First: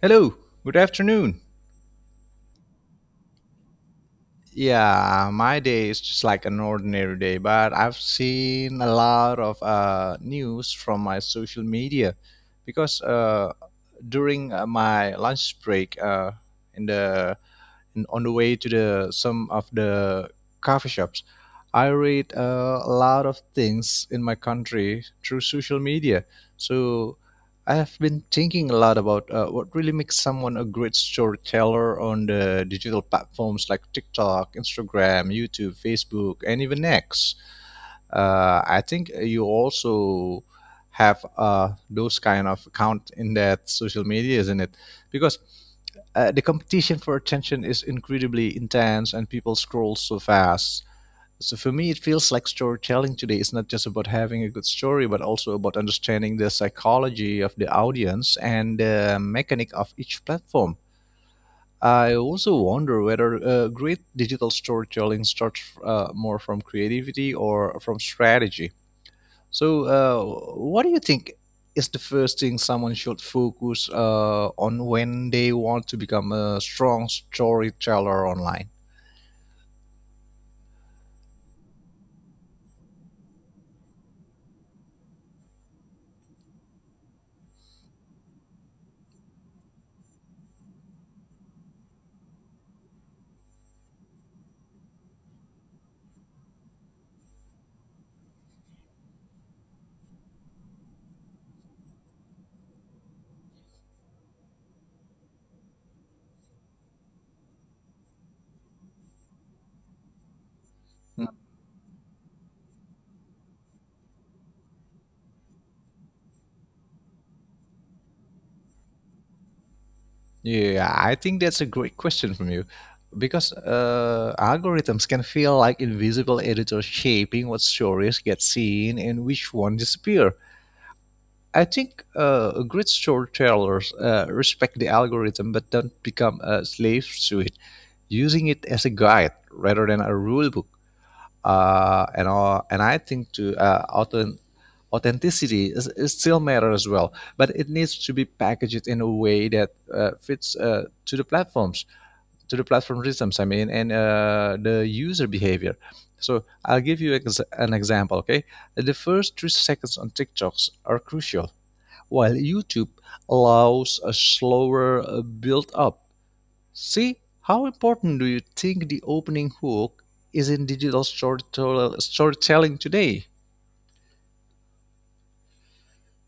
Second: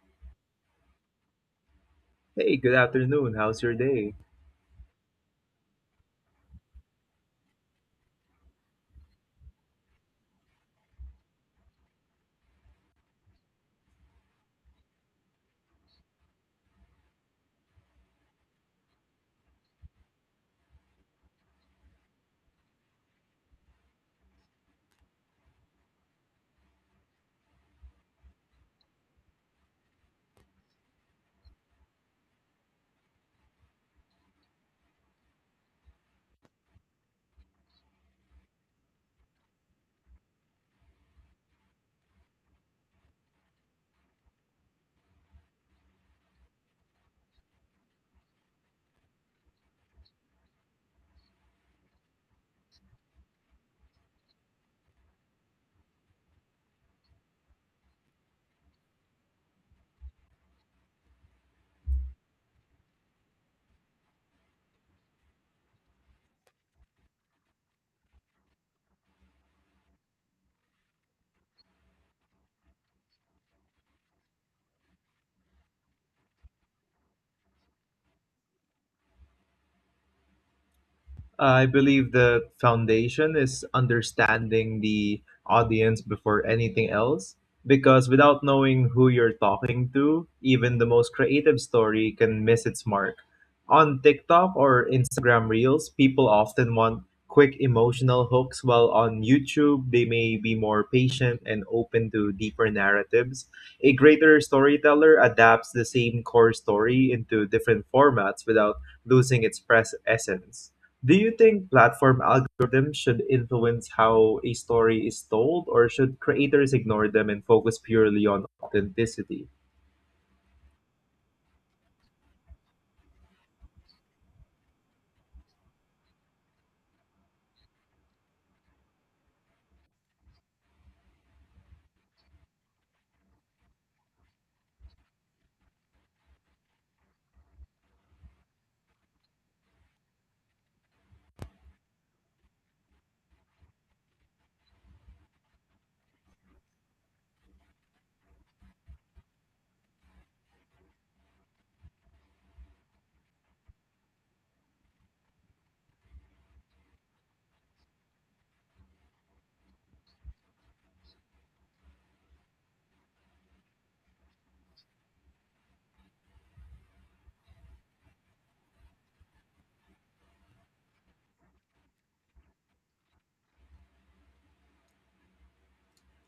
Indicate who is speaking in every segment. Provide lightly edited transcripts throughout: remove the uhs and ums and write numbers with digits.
Speaker 1: Hello, good afternoon.
Speaker 2: Hey, good afternoon. How's your day?
Speaker 1: Yeah, my day is just like an ordinary day, but I've seen a lot of news from my social media because during my lunch break, in the and on the way to the some of the coffee shops I read a lot of things in my country through social media, so I have been thinking a lot about what really makes someone a great storyteller on the digital platforms like TikTok, Instagram, YouTube, Facebook, and even X. I think you also have those kind of account in that social media, isn't it? Because the competition for attention is incredibly intense and people scroll so fast. So for me, it feels like storytelling today is not just about having a good story, but also about understanding the psychology of the audience and the mechanic of each platform. I also wonder whether great digital storytelling starts more from creativity or from strategy. So, what do you think is the first thing someone should focus on when they want to become a strong storyteller online?
Speaker 2: I believe the foundation is understanding the audience before anything else. Because without knowing who you're talking to, even the most creative story can miss its mark. On TikTok or Instagram Reels, people often want quick emotional hooks, while on YouTube, they may be more patient and open to deeper narratives. A greater storyteller adapts the same core story into different formats without losing its press essence. Do you think platform algorithms should influence how a story is told, or should creators ignore them and focus purely on authenticity?
Speaker 1: Yeah, I think that's a great question from you, because algorithms can feel like invisible editors shaping what stories get seen and which one disappear. I think great storytellers respect the algorithm but don't become slaves to it, using it as a guide rather than a rule book. And I think to authenticity is still matter as well, but it needs to be packaged in a way that fits to the platforms, to the platform systems. I mean, and the user behavior. So I'll give you an example. Okay, the first 3 seconds on TikToks are crucial, while YouTube allows a slower build up. See, how important do you think the opening hook is in digital storytelling today?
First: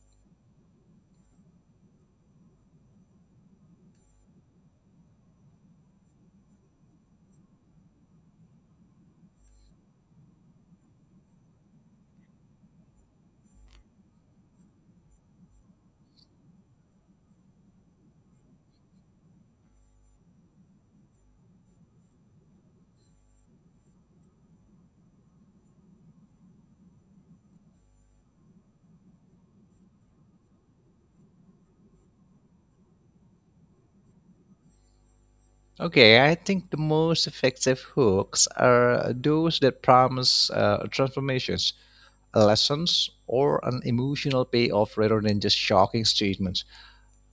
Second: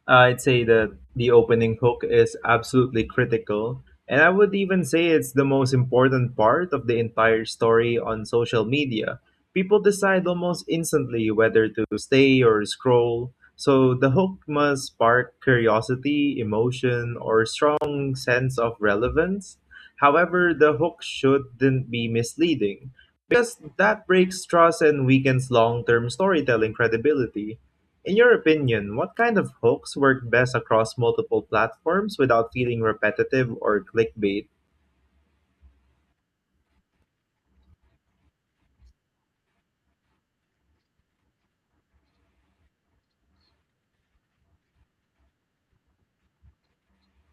Speaker 2: I'd say that the opening hook is absolutely critical, and I would even say it's the most important part of the entire story on social media. People decide almost instantly whether to stay or scroll, so the hook must spark curiosity, emotion, or strong sense of relevance. However, the hook shouldn't be misleading because that breaks trust and weakens long-term storytelling credibility. In your opinion, what kind of hooks work best across multiple platforms without feeling repetitive or clickbait?
Speaker 1: Okay, I think the most effective hooks are those that promise transformations, lessons, or an emotional payoff rather than just shocking statements.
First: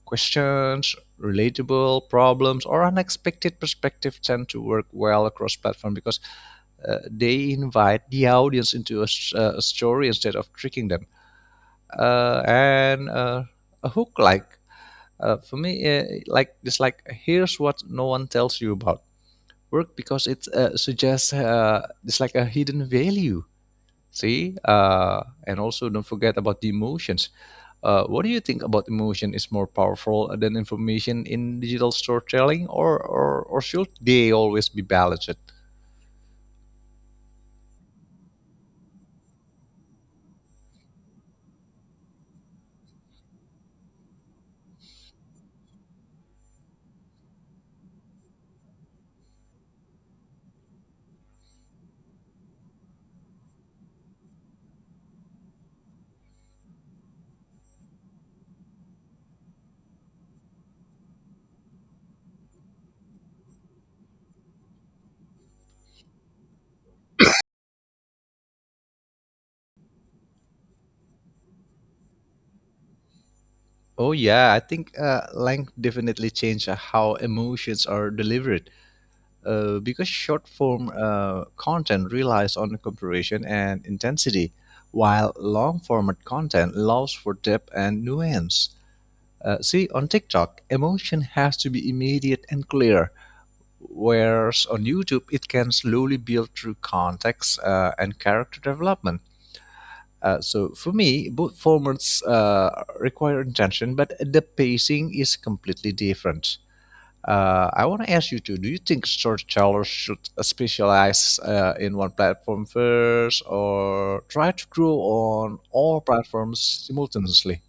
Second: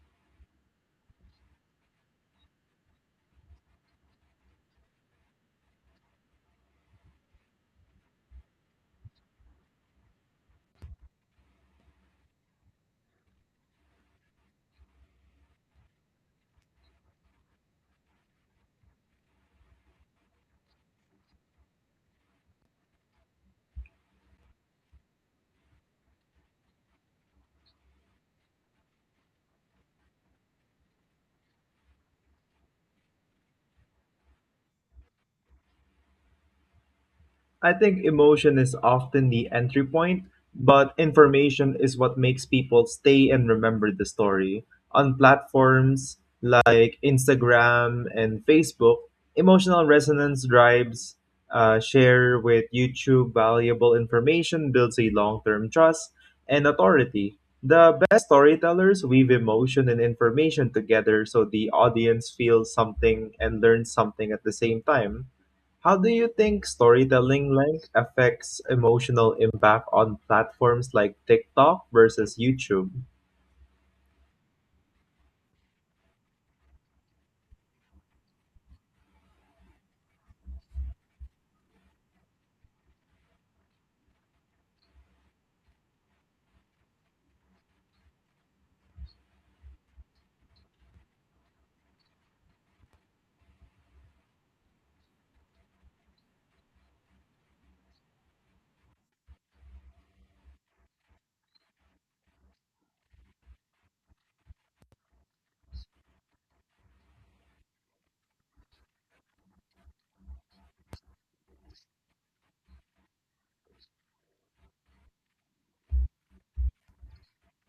Speaker 1: Questions, relatable problems, or unexpected perspective tend to work well across platform because they invite the audience into a story instead of tricking them. And A hook like like it's like, here's what no one tells you about work, because it suggests it's like a hidden value. See, and also don't forget about the emotions. What do you think about emotion is more powerful than information in digital storytelling, or should they always be balanced?
Speaker 2: I think emotion is often the entry point, but information is what makes people stay and remember the story. On platforms like Instagram and Facebook, emotional resonance drives share with YouTube valuable information, builds a long term trust and authority. The best storytellers weave emotion and information together so the audience feels something and learns something at the same time. How do you think storytelling length affects emotional impact on platforms like TikTok versus YouTube?
Speaker 1: Oh yeah, I think length definitely changes how emotions are delivered, because short form content relies on comparison and intensity, while long format content allows for depth and nuance. See, on TikTok, emotion has to be immediate and clear, whereas on YouTube, it can slowly build through context and character development. So for me, both formats require intention, but the pacing is completely different. I want to ask you too. Do you think storytellers should specialize in one platform first, or try to grow on all platforms simultaneously?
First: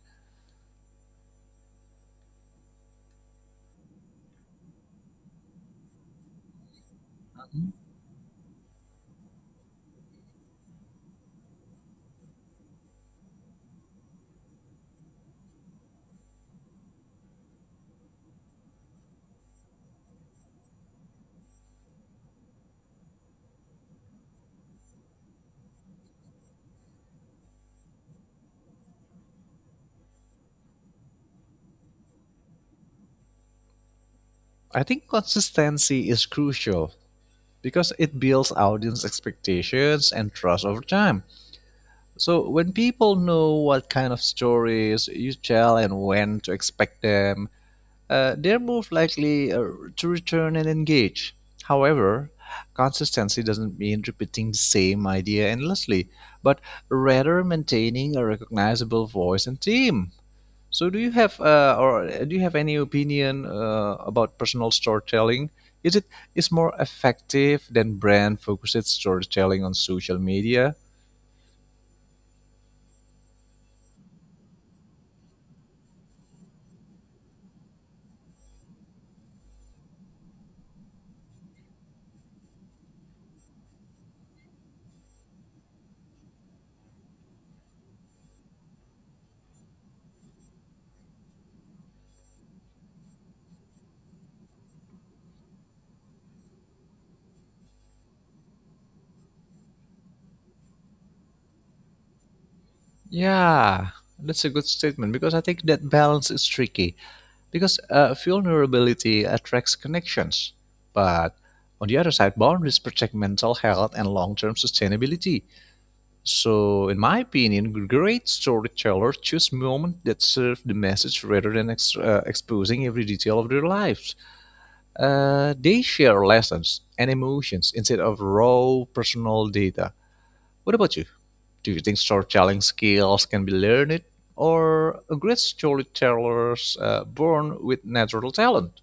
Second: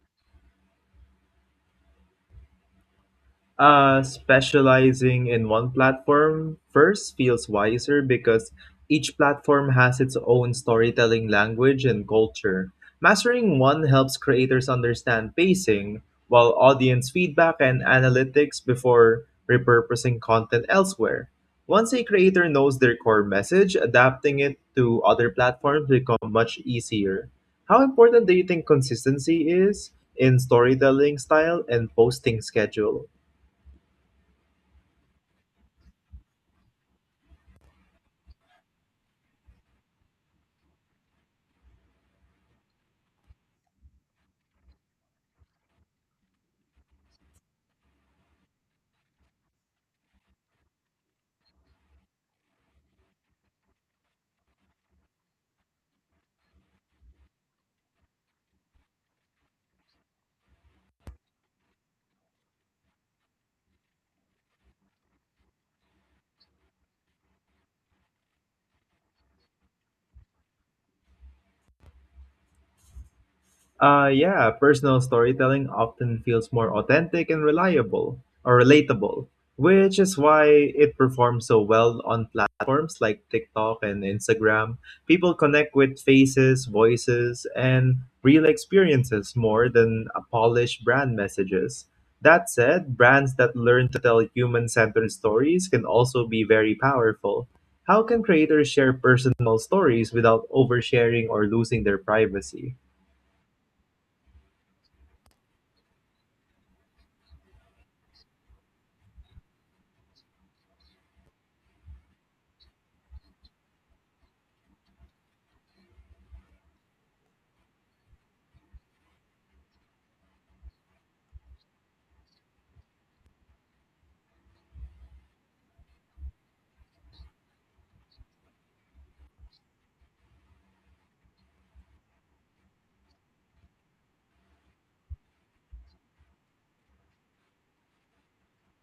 Speaker 2: Specializing in one platform first feels wiser because each platform has its own storytelling language and culture. Mastering one helps creators understand pacing, while audience feedback and analytics before repurposing content elsewhere. Once a creator knows their core message, adapting it to other platforms become much easier. How important do you think consistency is in storytelling style and posting schedule?
Speaker 1: I think consistency is crucial because it builds audience expectations and trust over time. So when people know what kind of stories you tell and when to expect them, they're more likely to return and engage. However, consistency doesn't mean repeating the same idea endlessly, but rather maintaining a recognizable voice and theme. So, do you have or do you have any opinion about personal storytelling? Is it is more effective than brand focused storytelling on social media?
Speaker 2: Yeah, personal storytelling often feels more authentic and reliable or relatable, which is why it performs so well on platforms like TikTok and Instagram. People connect with faces, voices, and real experiences more than a polished brand messages. That said, brands that learn to tell human centered stories can also be very powerful. How can creators share personal stories without oversharing or losing their privacy?
Speaker 1: Yeah, that's a good statement because I think that balance is tricky, because vulnerability attracts connections. But on the other side, boundaries protect mental health and long term sustainability. So, in my opinion, great storytellers choose moments that serve the message rather than exposing every detail of their lives. They share lessons and emotions instead of raw personal data. What about you? Do you think storytelling skills can be learned, or a great storytellers born with natural talent?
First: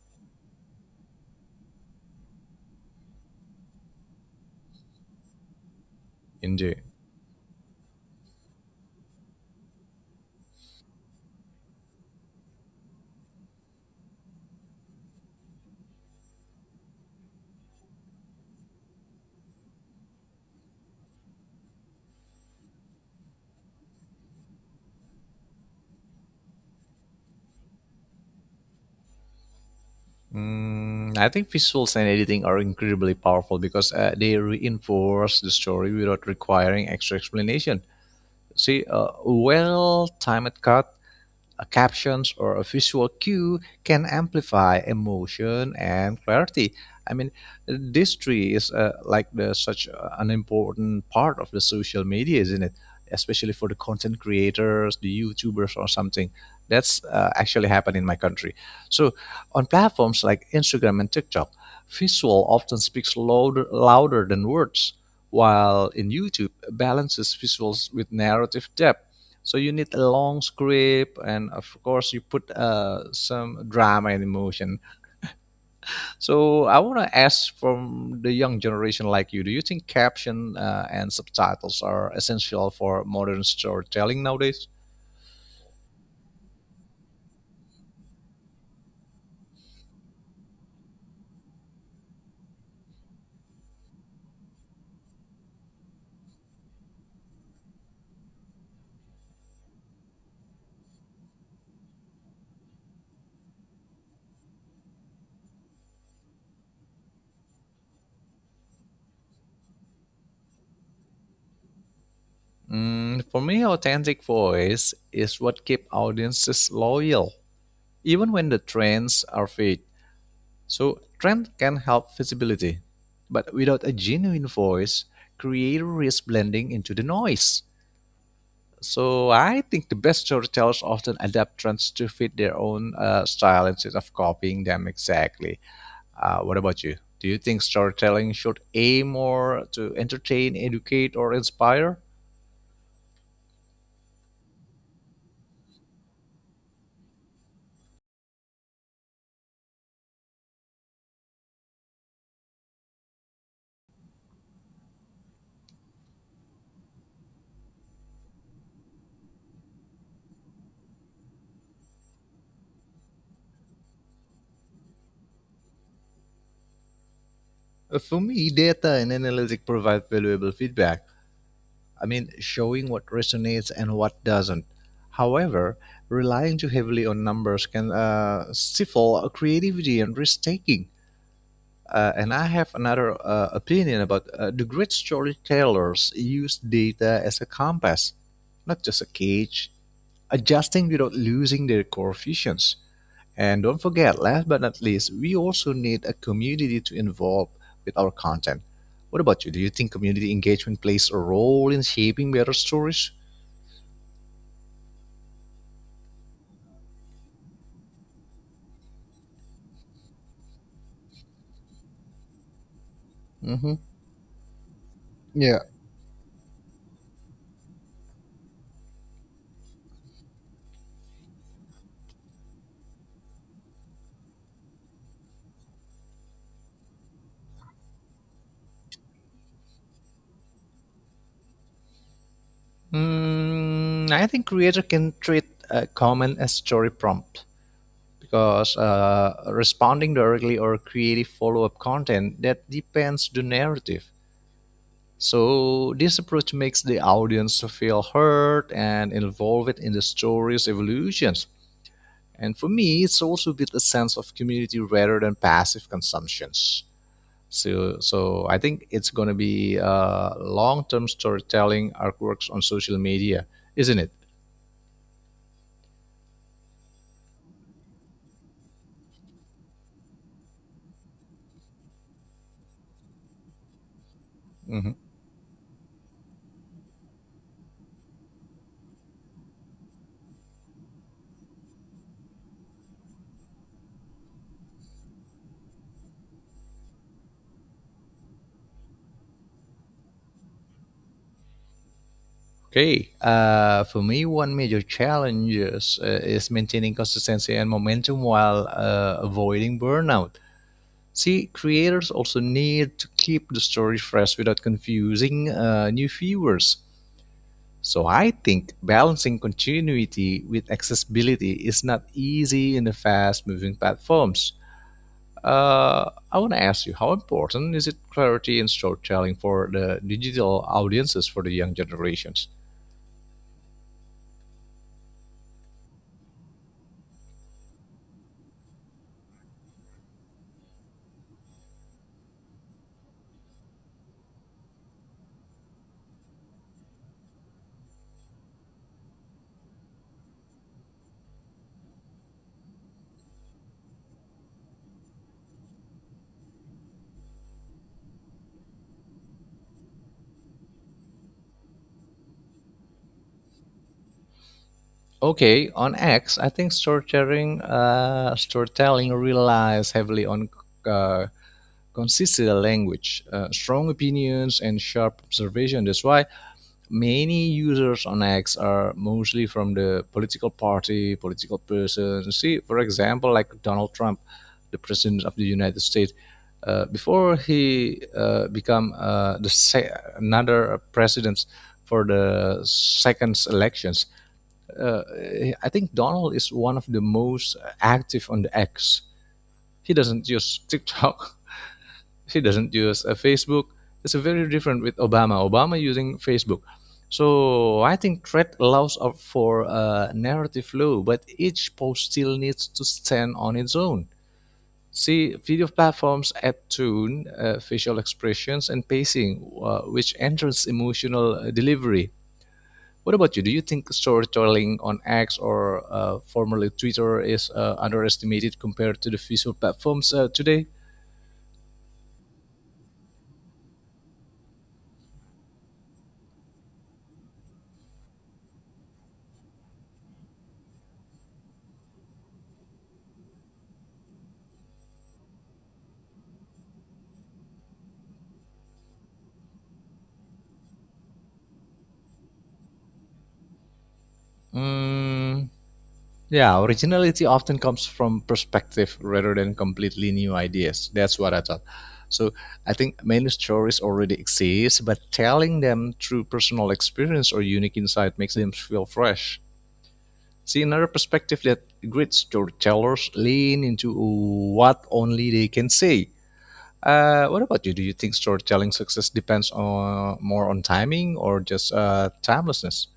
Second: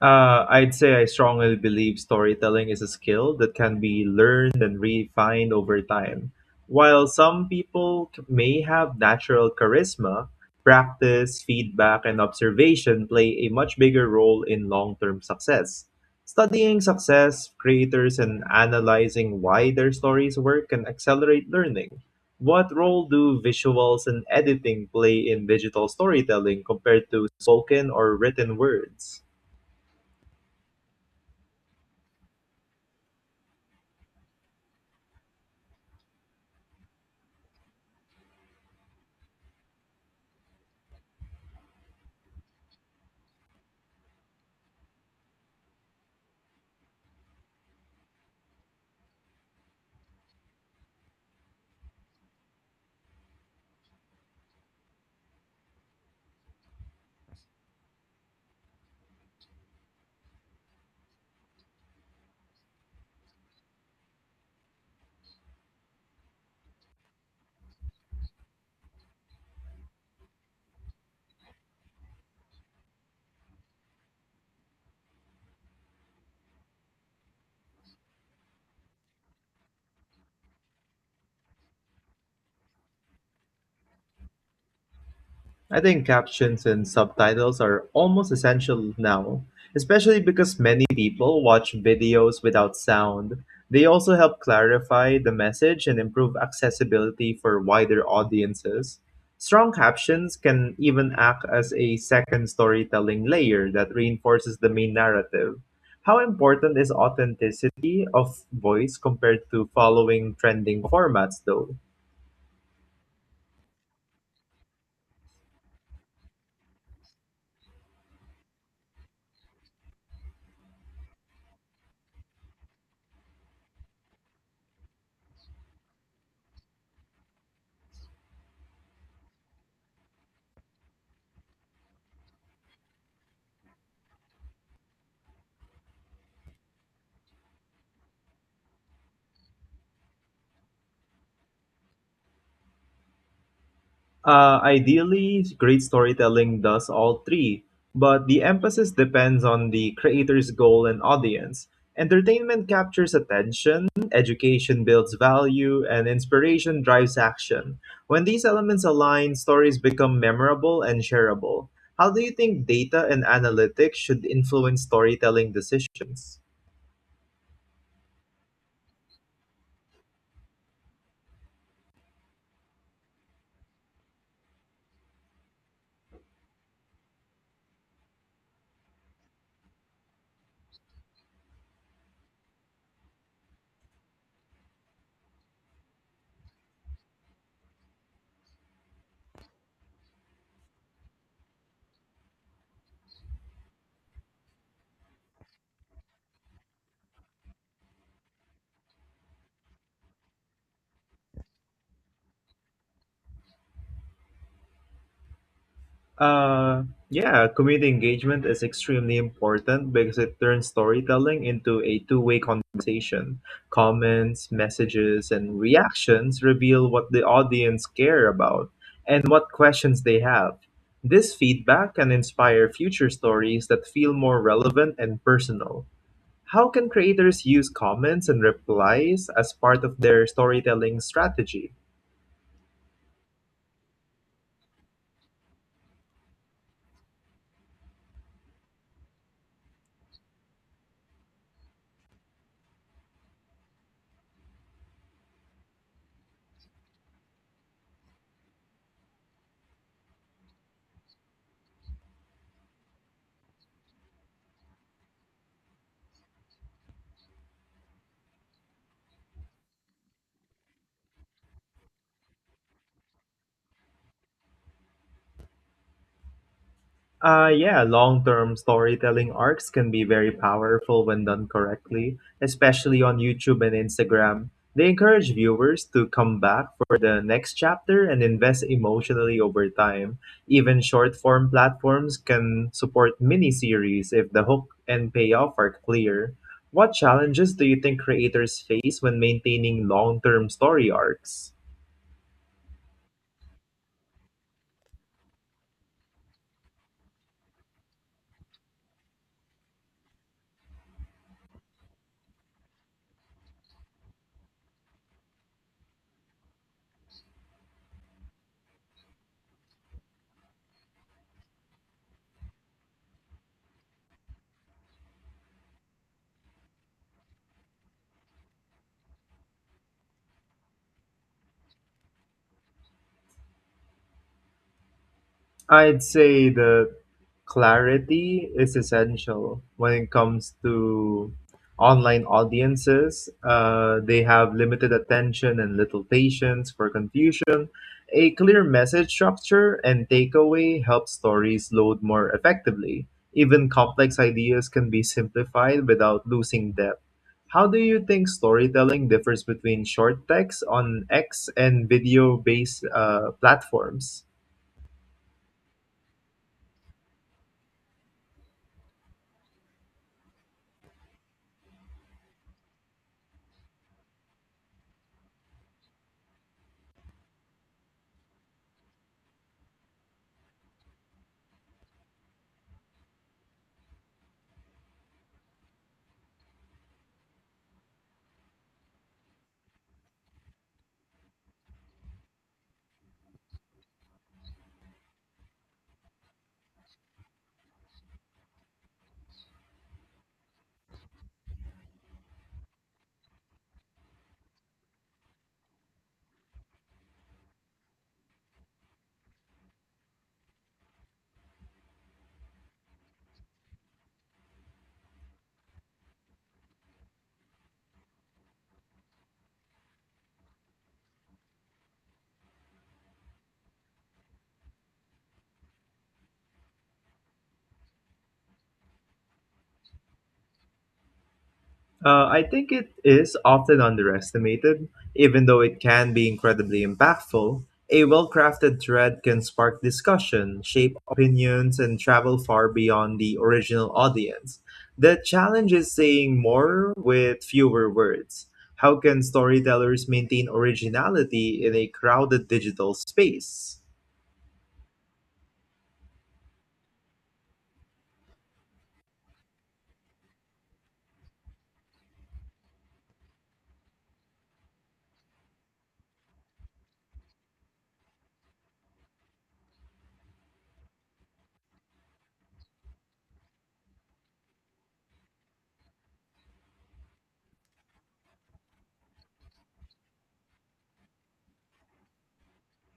Speaker 2: I'd say I strongly believe storytelling is a skill that can be learned and refined over time.
Speaker 1: Indeed.
Speaker 2: While some people may have natural charisma, practice, feedback, and observation play a much bigger role in long term success. Studying success, creators, and analyzing why their stories work can accelerate learning. What role do visuals and editing play in digital storytelling compared to spoken or written words?
Speaker 1: Mm, I think visuals and editing are incredibly powerful because they reinforce the story without requiring extra explanation. See, a well timed cut, a captions or a visual cue can amplify emotion and clarity. I mean, this tree is like the, such an important part of the social media, isn't it? Especially for the content creators, the YouTubers, or something. That's actually happened in my country. So, on platforms like Instagram and TikTok, visual often speaks louder than words, while in YouTube, balances visuals with narrative depth, so you need a long script, and of course you put some drama and emotion. So I want to ask from the young generation like you, do you think caption and subtitles are essential for modern storytelling nowadays?
Speaker 2: I think captions and subtitles are almost essential now, especially because many people watch videos without sound. They also help clarify the message and improve accessibility for wider audiences. Strong captions can even act as a second storytelling layer that reinforces the main narrative. How important is authenticity of voice compared to following trending formats, though?
Speaker 1: Mm, for me, authentic voice is what keeps audiences loyal, even when the trends are fake. So trend can help visibility, but without a genuine voice, creator risk blending into the noise. So I think the best storytellers often adapt trends to fit their own style instead of copying them exactly. What about you? Do you think storytelling should aim more to entertain, educate, or inspire?
Speaker 2: Ideally, great storytelling does all three, but the emphasis depends on the creator's goal and audience. Entertainment captures attention, education builds value, and inspiration drives action. When these elements align, stories become memorable and shareable. How do you think data and analytics should influence storytelling decisions?
Speaker 1: For me, data and analytics provide valuable feedback, I mean, showing what resonates and what doesn't. However, relying too heavily on numbers can stifle creativity and risk taking. And I have another opinion about the great storytellers use data as a compass, not just a cage, adjusting without losing their core visions. And don't forget, last but not least, we also need a community to involve with our content. What about you? Do you think community engagement plays a role in shaping better stories?
Speaker 2: Uh, yeah, community engagement is extremely important because it turns storytelling into a two-way conversation.
Speaker 1: Mm-hmm.
Speaker 2: Comments, messages,
Speaker 1: Yeah.
Speaker 2: and reactions reveal what the audience care about and what questions they have. This feedback can inspire future stories that feel more relevant and personal. How can creators use comments and replies as part of their storytelling strategy?
Speaker 1: Mm, I think creator can treat a comment as story prompt, because responding directly or creative follow-up content that depends the narrative. So this approach makes the audience feel heard and involved in the story's evolutions. And for me, it's also a bit a sense of community rather than passive consumptions. So I think it's going to be long-term storytelling artworks on social media, isn't it?
Speaker 2: Yeah, long term storytelling arcs can be very powerful when done correctly, especially on YouTube and Instagram. They
Speaker 1: Mhm.
Speaker 2: encourage viewers to come back for the next chapter and invest emotionally over time. Even short form platforms can support mini series if the hook and payoff are clear. What challenges do you think creators face when maintaining long term story arcs?
Speaker 1: Okay. For me, one major challenge is maintaining consistency and momentum while avoiding burnout. See, creators also need to keep the story fresh without confusing new viewers. So I think balancing continuity with accessibility is not easy in the fast-moving platforms. I want to ask you, how important is it clarity in storytelling for the digital audiences for the young generations?
Speaker 2: I'd say that clarity is essential when it comes to online audiences. They have limited attention and little patience for confusion. A clear message structure and takeaway help stories load more effectively. Even complex ideas can be simplified without losing depth. How do you think storytelling differs between short text on X and video based platforms?
Speaker 1: Okay, on X, I think storytelling relies heavily on uh, consistent language, strong opinions, and sharp observation. That's why many users on X are mostly from the political party, political person. See, for example, like Donald Trump, the president of the United States, before he become another president for the second elections, uh, I think Donald is one of the most active on the X. He doesn't use TikTok. She doesn't use a Facebook. It's a very different with Obama. Obama using Facebook. So I think thread allows up for a narrative flow, but each post still needs to stand on its own. See, video platforms add tone, facial expressions, and pacing, which enters emotional delivery. What about you? Do you think storytelling on X or formerly Twitter is underestimated compared to the visual platforms today?
Speaker 2: I think it is often underestimated, even though it can be incredibly impactful. A well crafted thread can spark discussion, shape opinions, and travel far beyond the original audience. The challenge is saying more with fewer words. How can storytellers maintain originality in a crowded digital space?
Speaker 1: Mm, yeah, originality often comes from perspective rather than completely new ideas. That's what I thought. So I think many stories already exist, but telling them through personal experience or unique insight makes them feel fresh. See another perspective that great storytellers lean into what only they can say. What about you? Do you think storytelling success depends on more on timing or just timelessness?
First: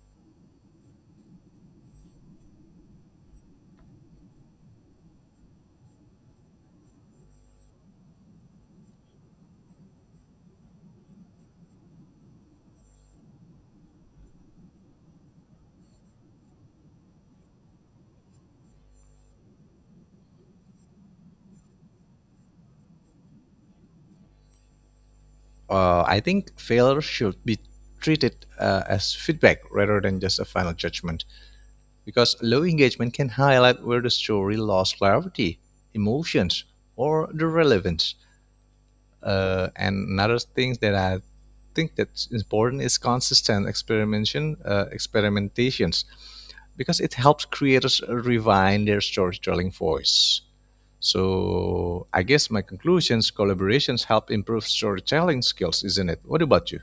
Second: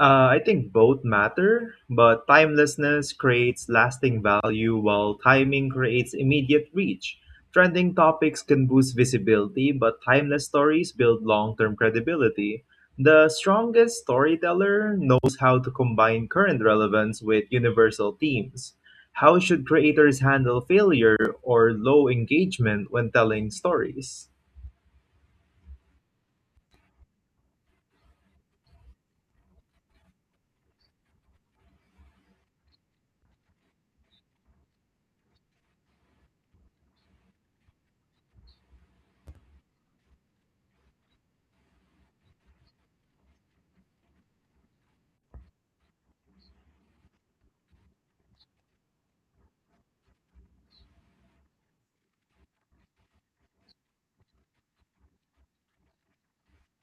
Speaker 2: I think both matter, but timelessness creates lasting value while timing creates immediate reach. Trending topics can boost visibility, but timeless stories build long term credibility. The strongest storyteller knows how to combine current relevance with universal themes. How should creators handle failure or low engagement when telling stories?
Speaker 1: I think failure should be treated as feedback rather than just a final judgment, because low engagement can highlight where the story lost clarity, emotions, or the relevance. And another thing that I think that's important is consistent experimentations, because it helps creators refine their storytelling voice. So I guess my conclusions, collaborations help improve storytelling skills, isn't it? What about you?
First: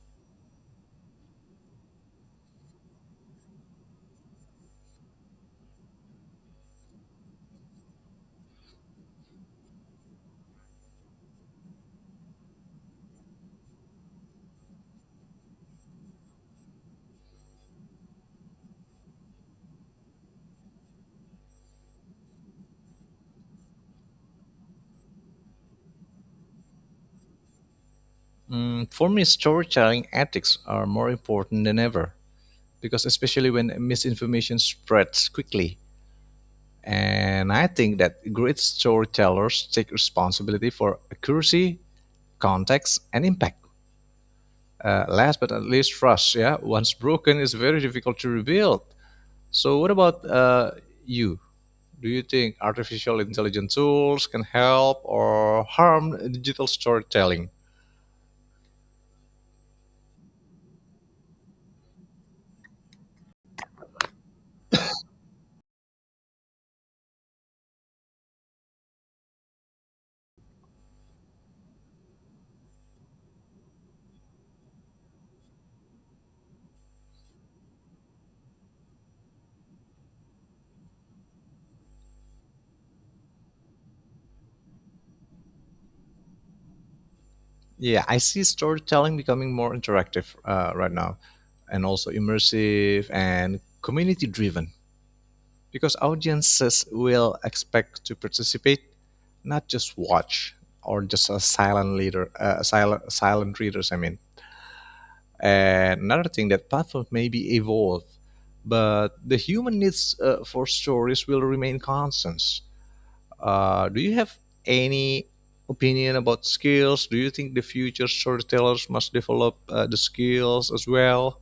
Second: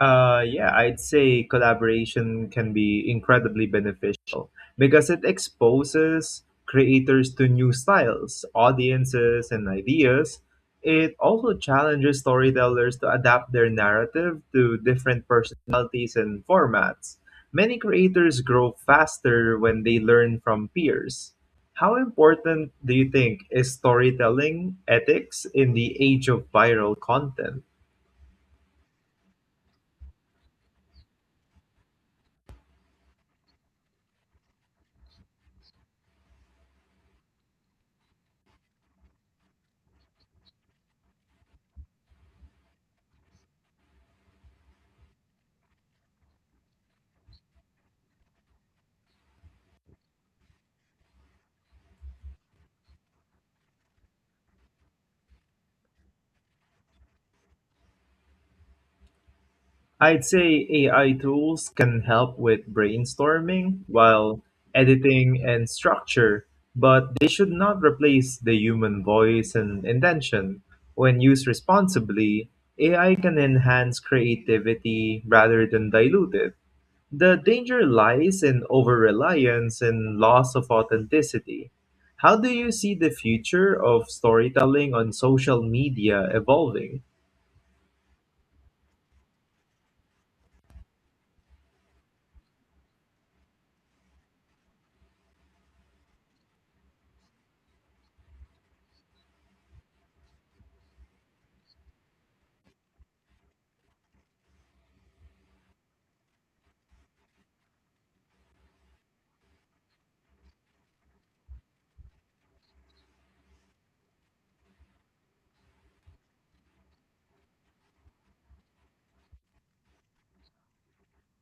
Speaker 2: Yeah, I'd say collaboration can be incredibly beneficial because it exposes creators to new styles, audiences, and ideas. It also challenges storytellers to adapt their narrative to different personalities and formats. Many creators grow faster when they learn from peers. How important do you think is storytelling ethics in the age of viral content?
Speaker 1: Mm, for me, storytelling ethics are more important than ever, because, especially when misinformation spreads quickly. And I think that great storytellers take responsibility for accuracy, context, and impact. Last but not least, trust. Yeah, once broken, is very difficult to rebuild. So, what about you? Do you think artificial intelligence tools can help or harm digital storytelling?
Speaker 2: I'd say AI tools can help with brainstorming while editing and structure, but they should not replace the human voice and intention. When used responsibly, AI can enhance creativity rather than dilute it. The danger lies in over reliance and loss of authenticity. How do you see the future of storytelling on social media evolving?
Speaker 1: Yeah, I see storytelling becoming more interactive right now, and also immersive and community driven, because audiences will expect to participate, not just watch or just a silent leader, silent readers, I mean. And another thing, that platform may be evolve, but the human needs for stories will remain constant. Do you have any opinion about skills? Do you think the future storytellers must develop the skills as well?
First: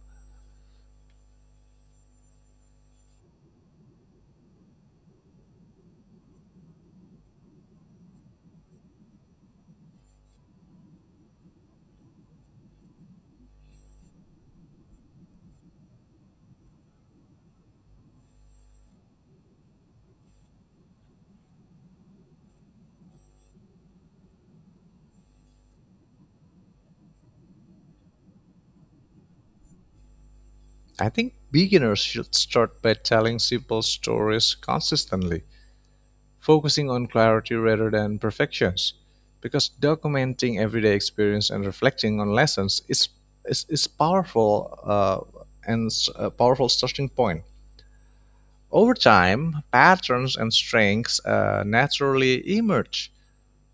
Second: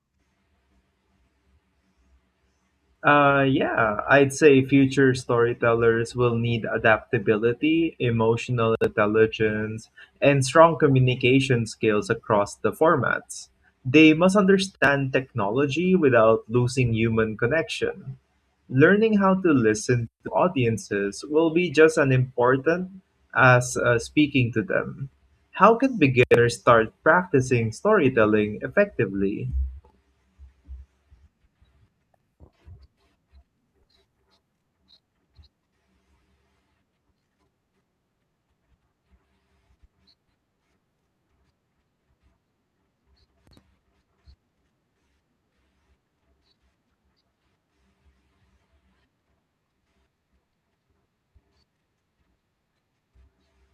Speaker 2: Yeah, I'd say future storytellers will need adaptability, emotional intelligence, and strong communication skills across the formats. They must understand technology without losing human connection. Learning how to listen to audiences will be just as important as speaking to them. How can beginners start practicing storytelling effectively?
Speaker 1: I think beginners should start by telling simple stories consistently, focusing on clarity rather than perfections, because documenting everyday experience and reflecting on lessons is powerful, and a powerful starting point. Over time, patterns and strengths naturally emerge.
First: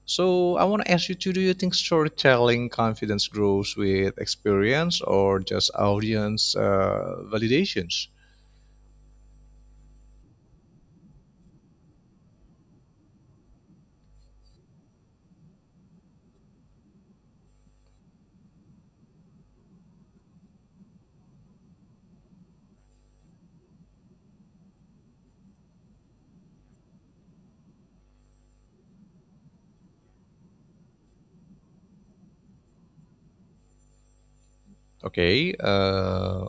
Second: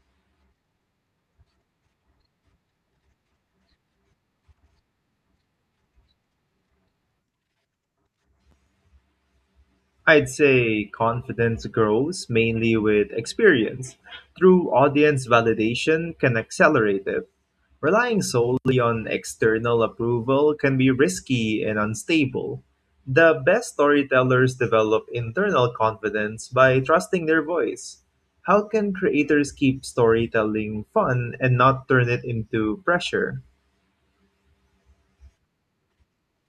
Speaker 1: So I want to ask you too, do you think storytelling confidence grows with experience or just audience validations?
Speaker 2: I'd say confidence grows mainly with experience, through audience validation can accelerate it. Relying solely on external approval can be risky and unstable. The best storytellers develop internal confidence by trusting their voice. How can creators keep storytelling fun and not turn it into pressure?
Speaker 1: Okay,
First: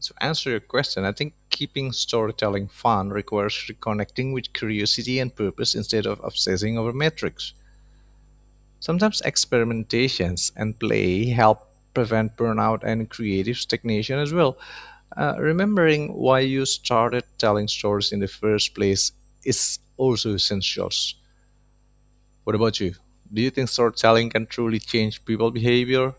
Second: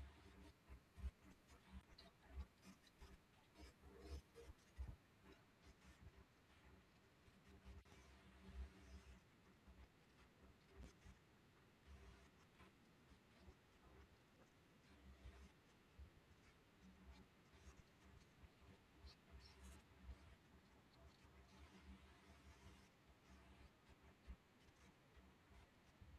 Speaker 1: to answer your question, I think keeping storytelling fun requires reconnecting with curiosity and purpose instead of obsessing over metrics. Sometimes experimentations and play help prevent burnout and creative stagnation as well. Remembering why you started telling stories in the first place is also essential. What about you? Do you think storytelling can truly change people's behavior?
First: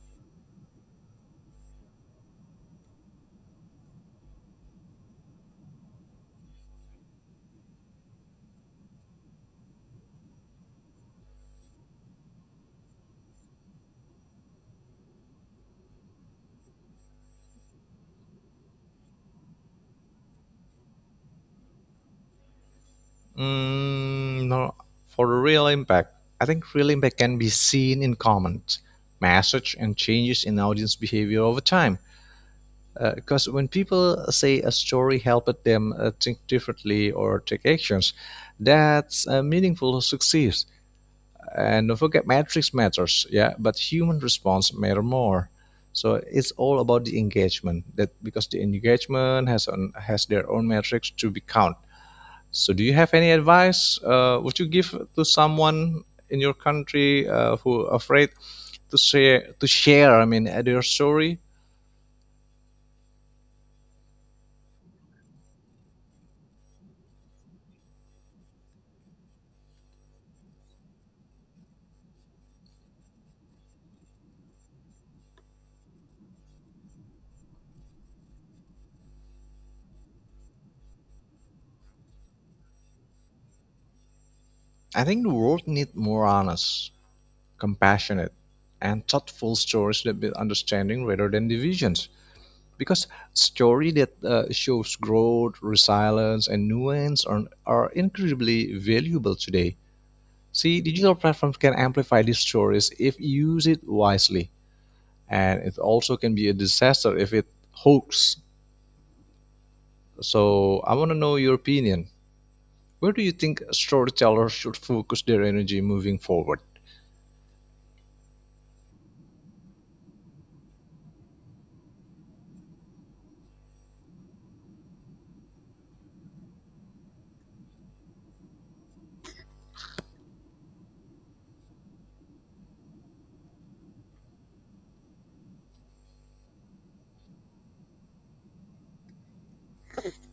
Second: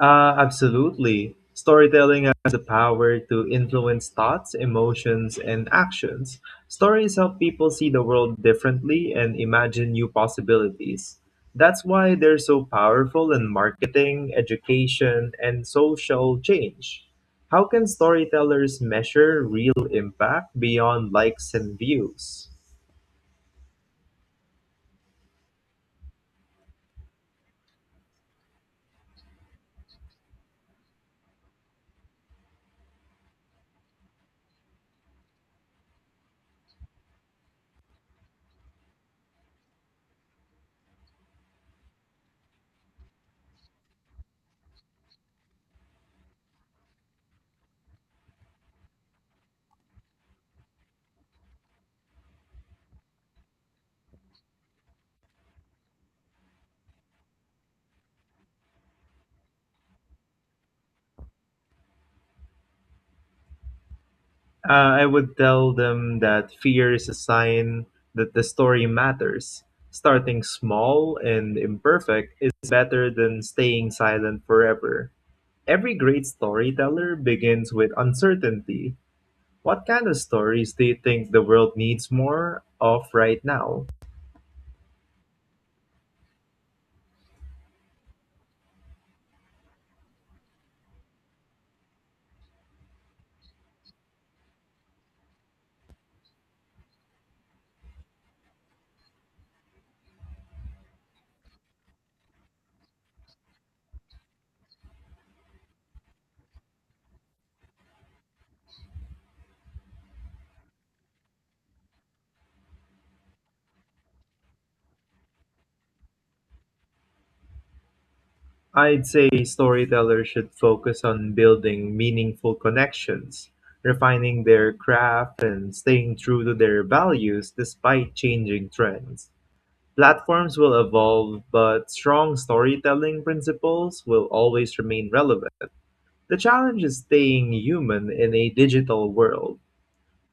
Speaker 2: Absolutely. Storytelling has the power to influence thoughts, emotions, and actions. Stories help people see the world differently and imagine new possibilities. That's why they're so powerful in marketing, education, and social change. How can storytellers measure real impact beyond likes and views?
Speaker 1: Mm, no, for the real impact, I think real impact can be seen in comments, message, and changes in audience behavior over time. Because when people say a story helped them think differently or take actions, that's meaningful success. And don't forget, metrics matters, yeah, but human response matter more. So it's all about the engagement, that because the engagement has on has their own metrics to be count. So do you have any advice, would you give to someone in your country who afraid to share, I mean, their story?
Speaker 2: I would tell them that fear is a sign that the story matters. Starting small and imperfect is better than staying silent forever. Every great storyteller begins with uncertainty. What kind of stories do you think the world needs more of right now?
Speaker 1: I think the world needs more honest, compassionate, and thoughtful stories that build understanding rather than divisions. Because stories that shows growth, resilience, and nuance are incredibly valuable today. See, digital platforms can amplify these stories if used it wisely, and it also can be a disaster if it hoax. So I want to know your opinion. Where do you think storytellers should focus their energy moving forward?
Speaker 2: I'd say storytellers should focus on building meaningful connections, refining their craft, and staying true to their values despite changing trends. Platforms will evolve, but strong storytelling principles will always remain relevant. The challenge is staying human in a digital world.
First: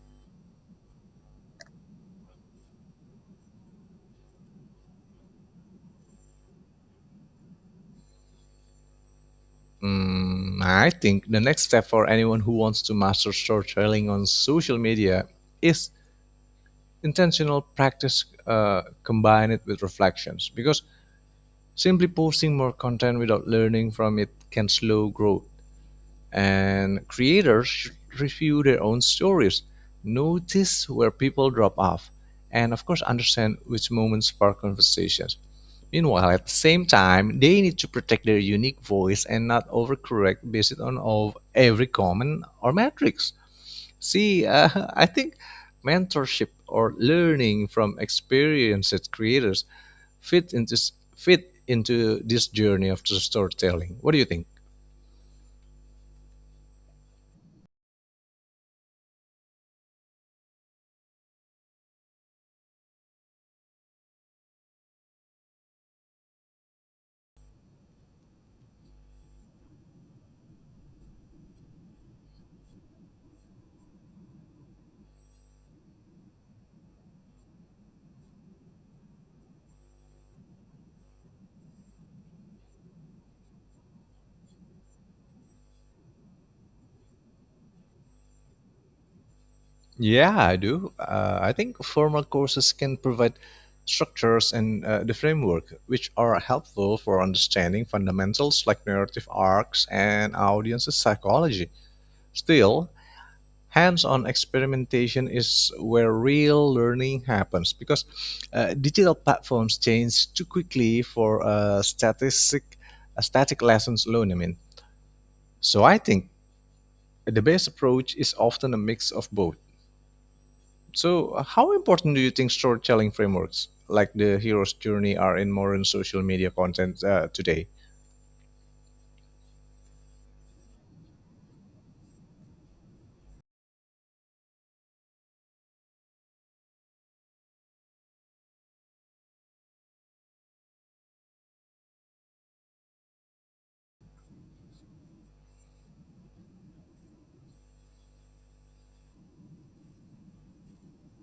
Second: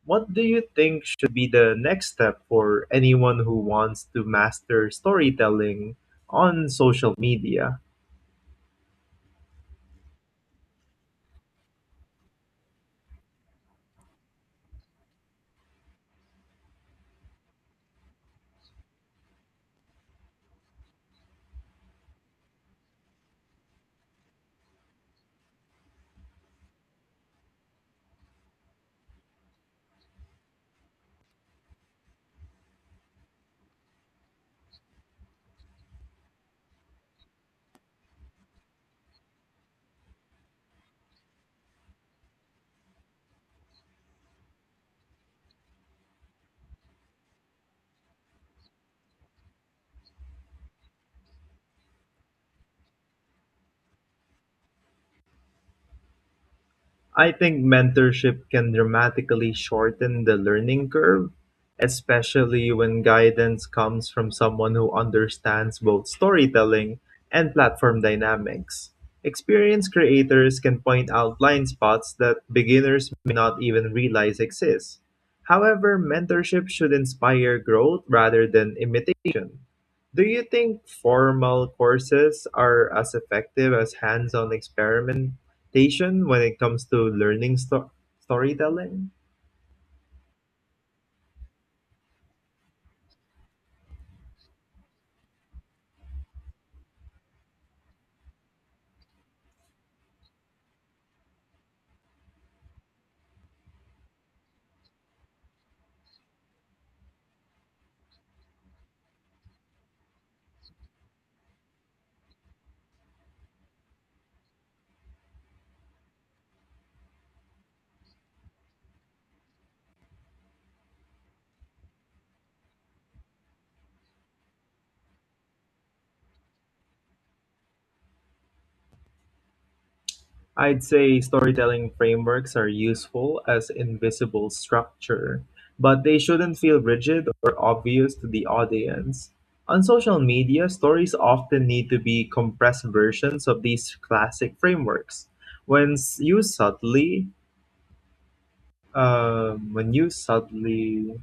Speaker 2: What do you think should be the next step for anyone who wants to master storytelling on social media?
Speaker 1: Mm, I think the next step for anyone who wants to master storytelling on social media is intentional practice, combine it with reflections, because simply posting more content without learning from it can slow growth, and creators should review their own stories, notice where people drop off, and of course understand which moments spark conversations. Meanwhile, at the same time, they need to protect their unique voice and not overcorrect based on of every comment or metrics. See, I think mentorship or learning from experienced creators fit into fit into this journey of the storytelling? What do you think?
Speaker 2: I think mentorship can dramatically shorten the learning curve, especially when guidance comes from someone who understands both storytelling and platform dynamics. Experienced creators can point out blind spots that beginners may not even realize exist. However, mentorship should inspire growth rather than imitation. Do you think formal courses are as effective as hands on experiment? Expectation when it comes to learning storytelling.
Speaker 1: Yeah, I do. I think formal courses can provide structures and the framework, which are helpful for understanding fundamentals like narrative arcs and audience psychology. Still, hands-on experimentation is where real learning happens, because digital platforms change too quickly for statistic static lessons alone, I mean. So I think the best approach is often a mix of both. So, how important do you think storytelling frameworks like the hero's journey are in modern social media content today?
Speaker 2: I'd say storytelling frameworks are useful as invisible structure, but they shouldn't feel rigid or obvious to the audience. On social media, stories often need to be compressed versions of these classic frameworks. When s- used subtly, when used subtly,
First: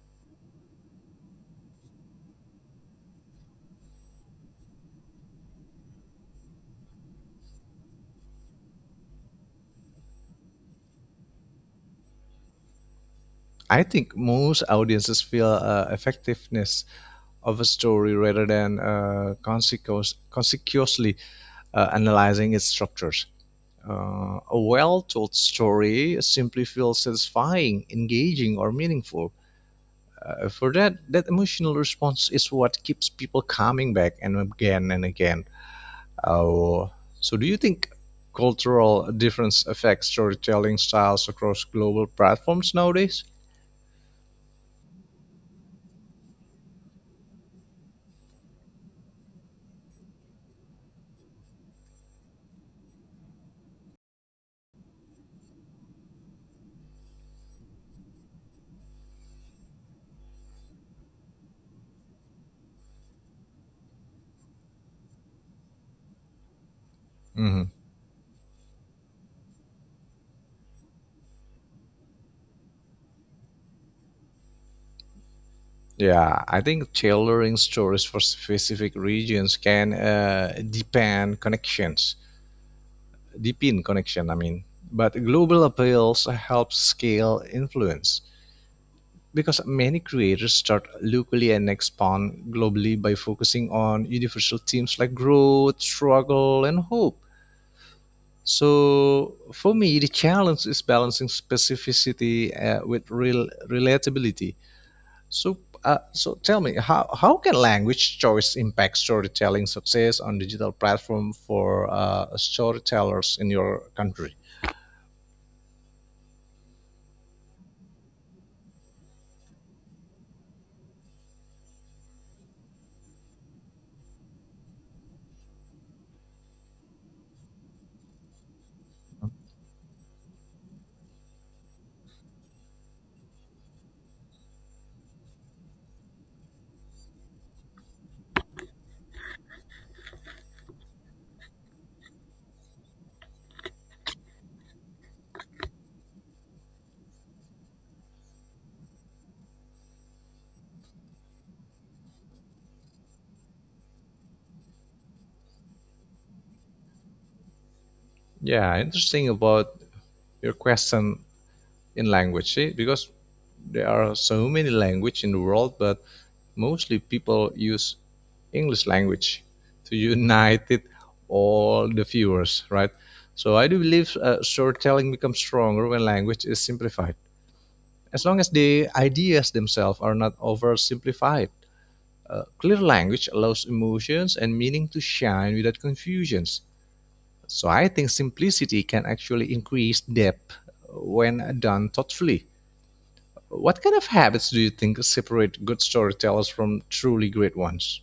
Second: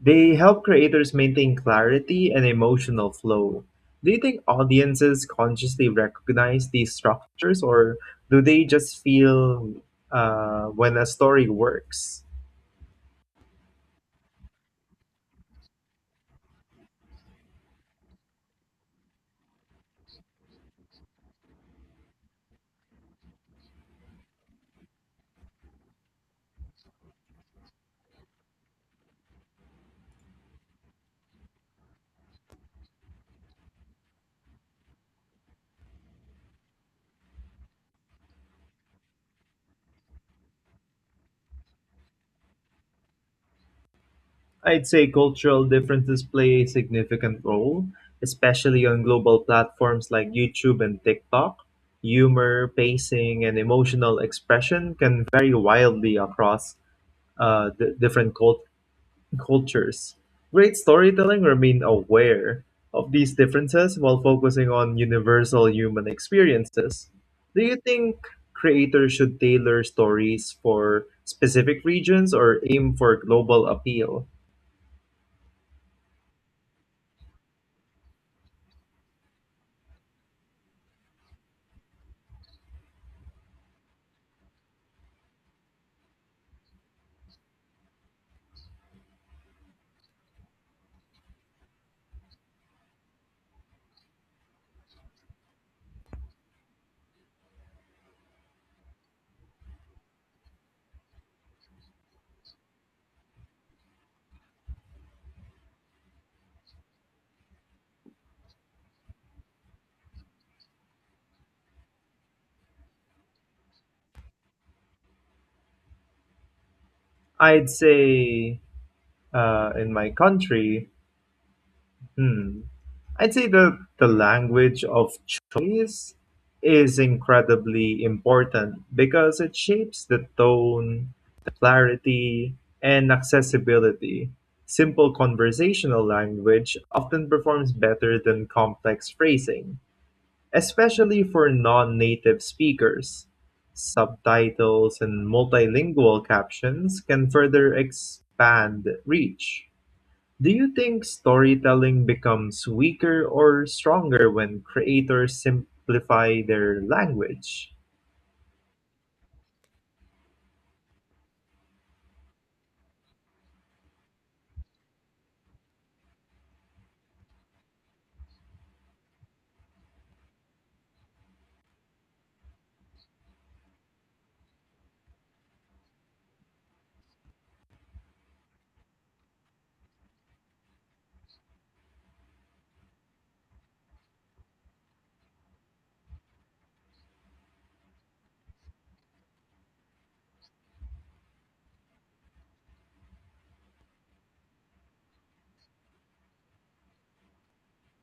Speaker 2: they help creators maintain clarity and emotional flow. Do you think audiences consciously recognize these structures, or do they just feel when a story works?
Speaker 1: I think most audiences feel effectiveness of a story rather than consequently analyzing its structures. A well told story simply feels satisfying, engaging, or meaningful. For that, that emotional response is what keeps people coming back and again and again. Oh, so, do you think cultural difference affects storytelling styles across global platforms nowadays?
Speaker 2: I'd say cultural differences play a significant role, especially on global platforms like YouTube and TikTok. Humor, pacing, and emotional expression can vary wildly across different cultures. Great storytelling remained aware of these differences while focusing on universal human experiences. Do
Speaker 1: Mhm.
Speaker 2: you think creators should tailor stories for specific regions or aim for global appeal?
Speaker 1: Yeah, I think tailoring stories for specific regions can deepen connection, I mean, but global appeals help scale influence, because many creators start locally and expand globally by focusing on universal themes like growth, struggle, and hope. So for me, the challenge is balancing specificity with real relatability. So, tell me, how can language choice impact storytelling success on digital platform for storytellers in your country?
Speaker 2: I'd say, in my country, hmm, I'd say the language of choice is incredibly important because it shapes the tone, the clarity, and accessibility. Simple conversational language often performs better than complex phrasing, especially for non native speakers. Subtitles and multilingual captions can further expand reach. Do you think storytelling becomes weaker or stronger when creators simplify their language?
Speaker 1: Yeah, interesting about your question. In language, see, because there are so many language in the world, but mostly people use english language to unite it all the viewers, right? So I do believe storytelling becomes stronger when language is simplified, as long as the ideas themselves are not oversimplified. Clear language allows emotions and meaning to shine without confusions. So I think simplicity can actually increase depth when done thoughtfully. What kind of habits do you think separate good storytellers from truly great ones?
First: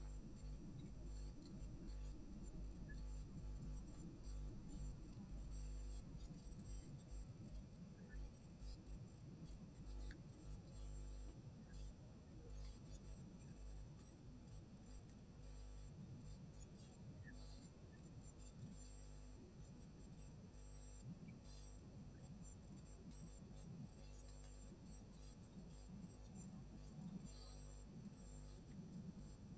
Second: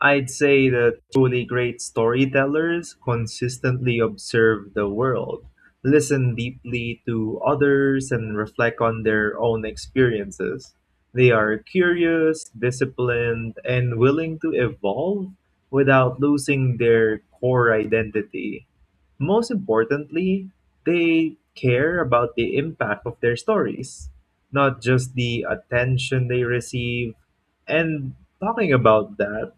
Speaker 2: I'd say that truly great storytellers consistently observe the world, listen deeply to others, and reflect on their own experiences. They are curious, disciplined, and willing to evolve without losing their core identity. Most importantly, they care about the impact of their stories, not just the attention they receive. And talking about that,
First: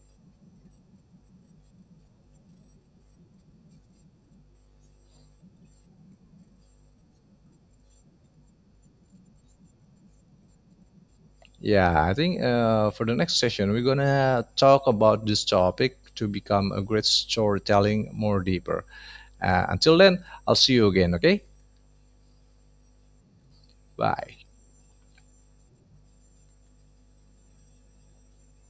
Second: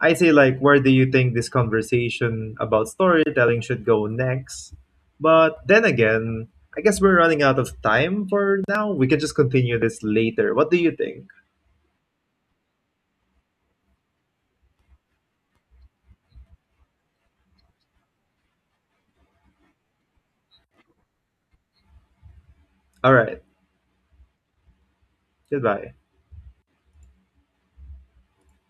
Speaker 2: I say, like, where do you think this conversation about storytelling should go next? But then again, I guess we're running out of time for now. We can just continue this later. What do you think?
Speaker 1: Yeah, I think for the next session, we're going to talk about this topic to become a great storytelling more deeper. Until then, I'll see you again, okay?
Speaker 2: All right.
Speaker 1: Bye.
Speaker 2: Goodbye.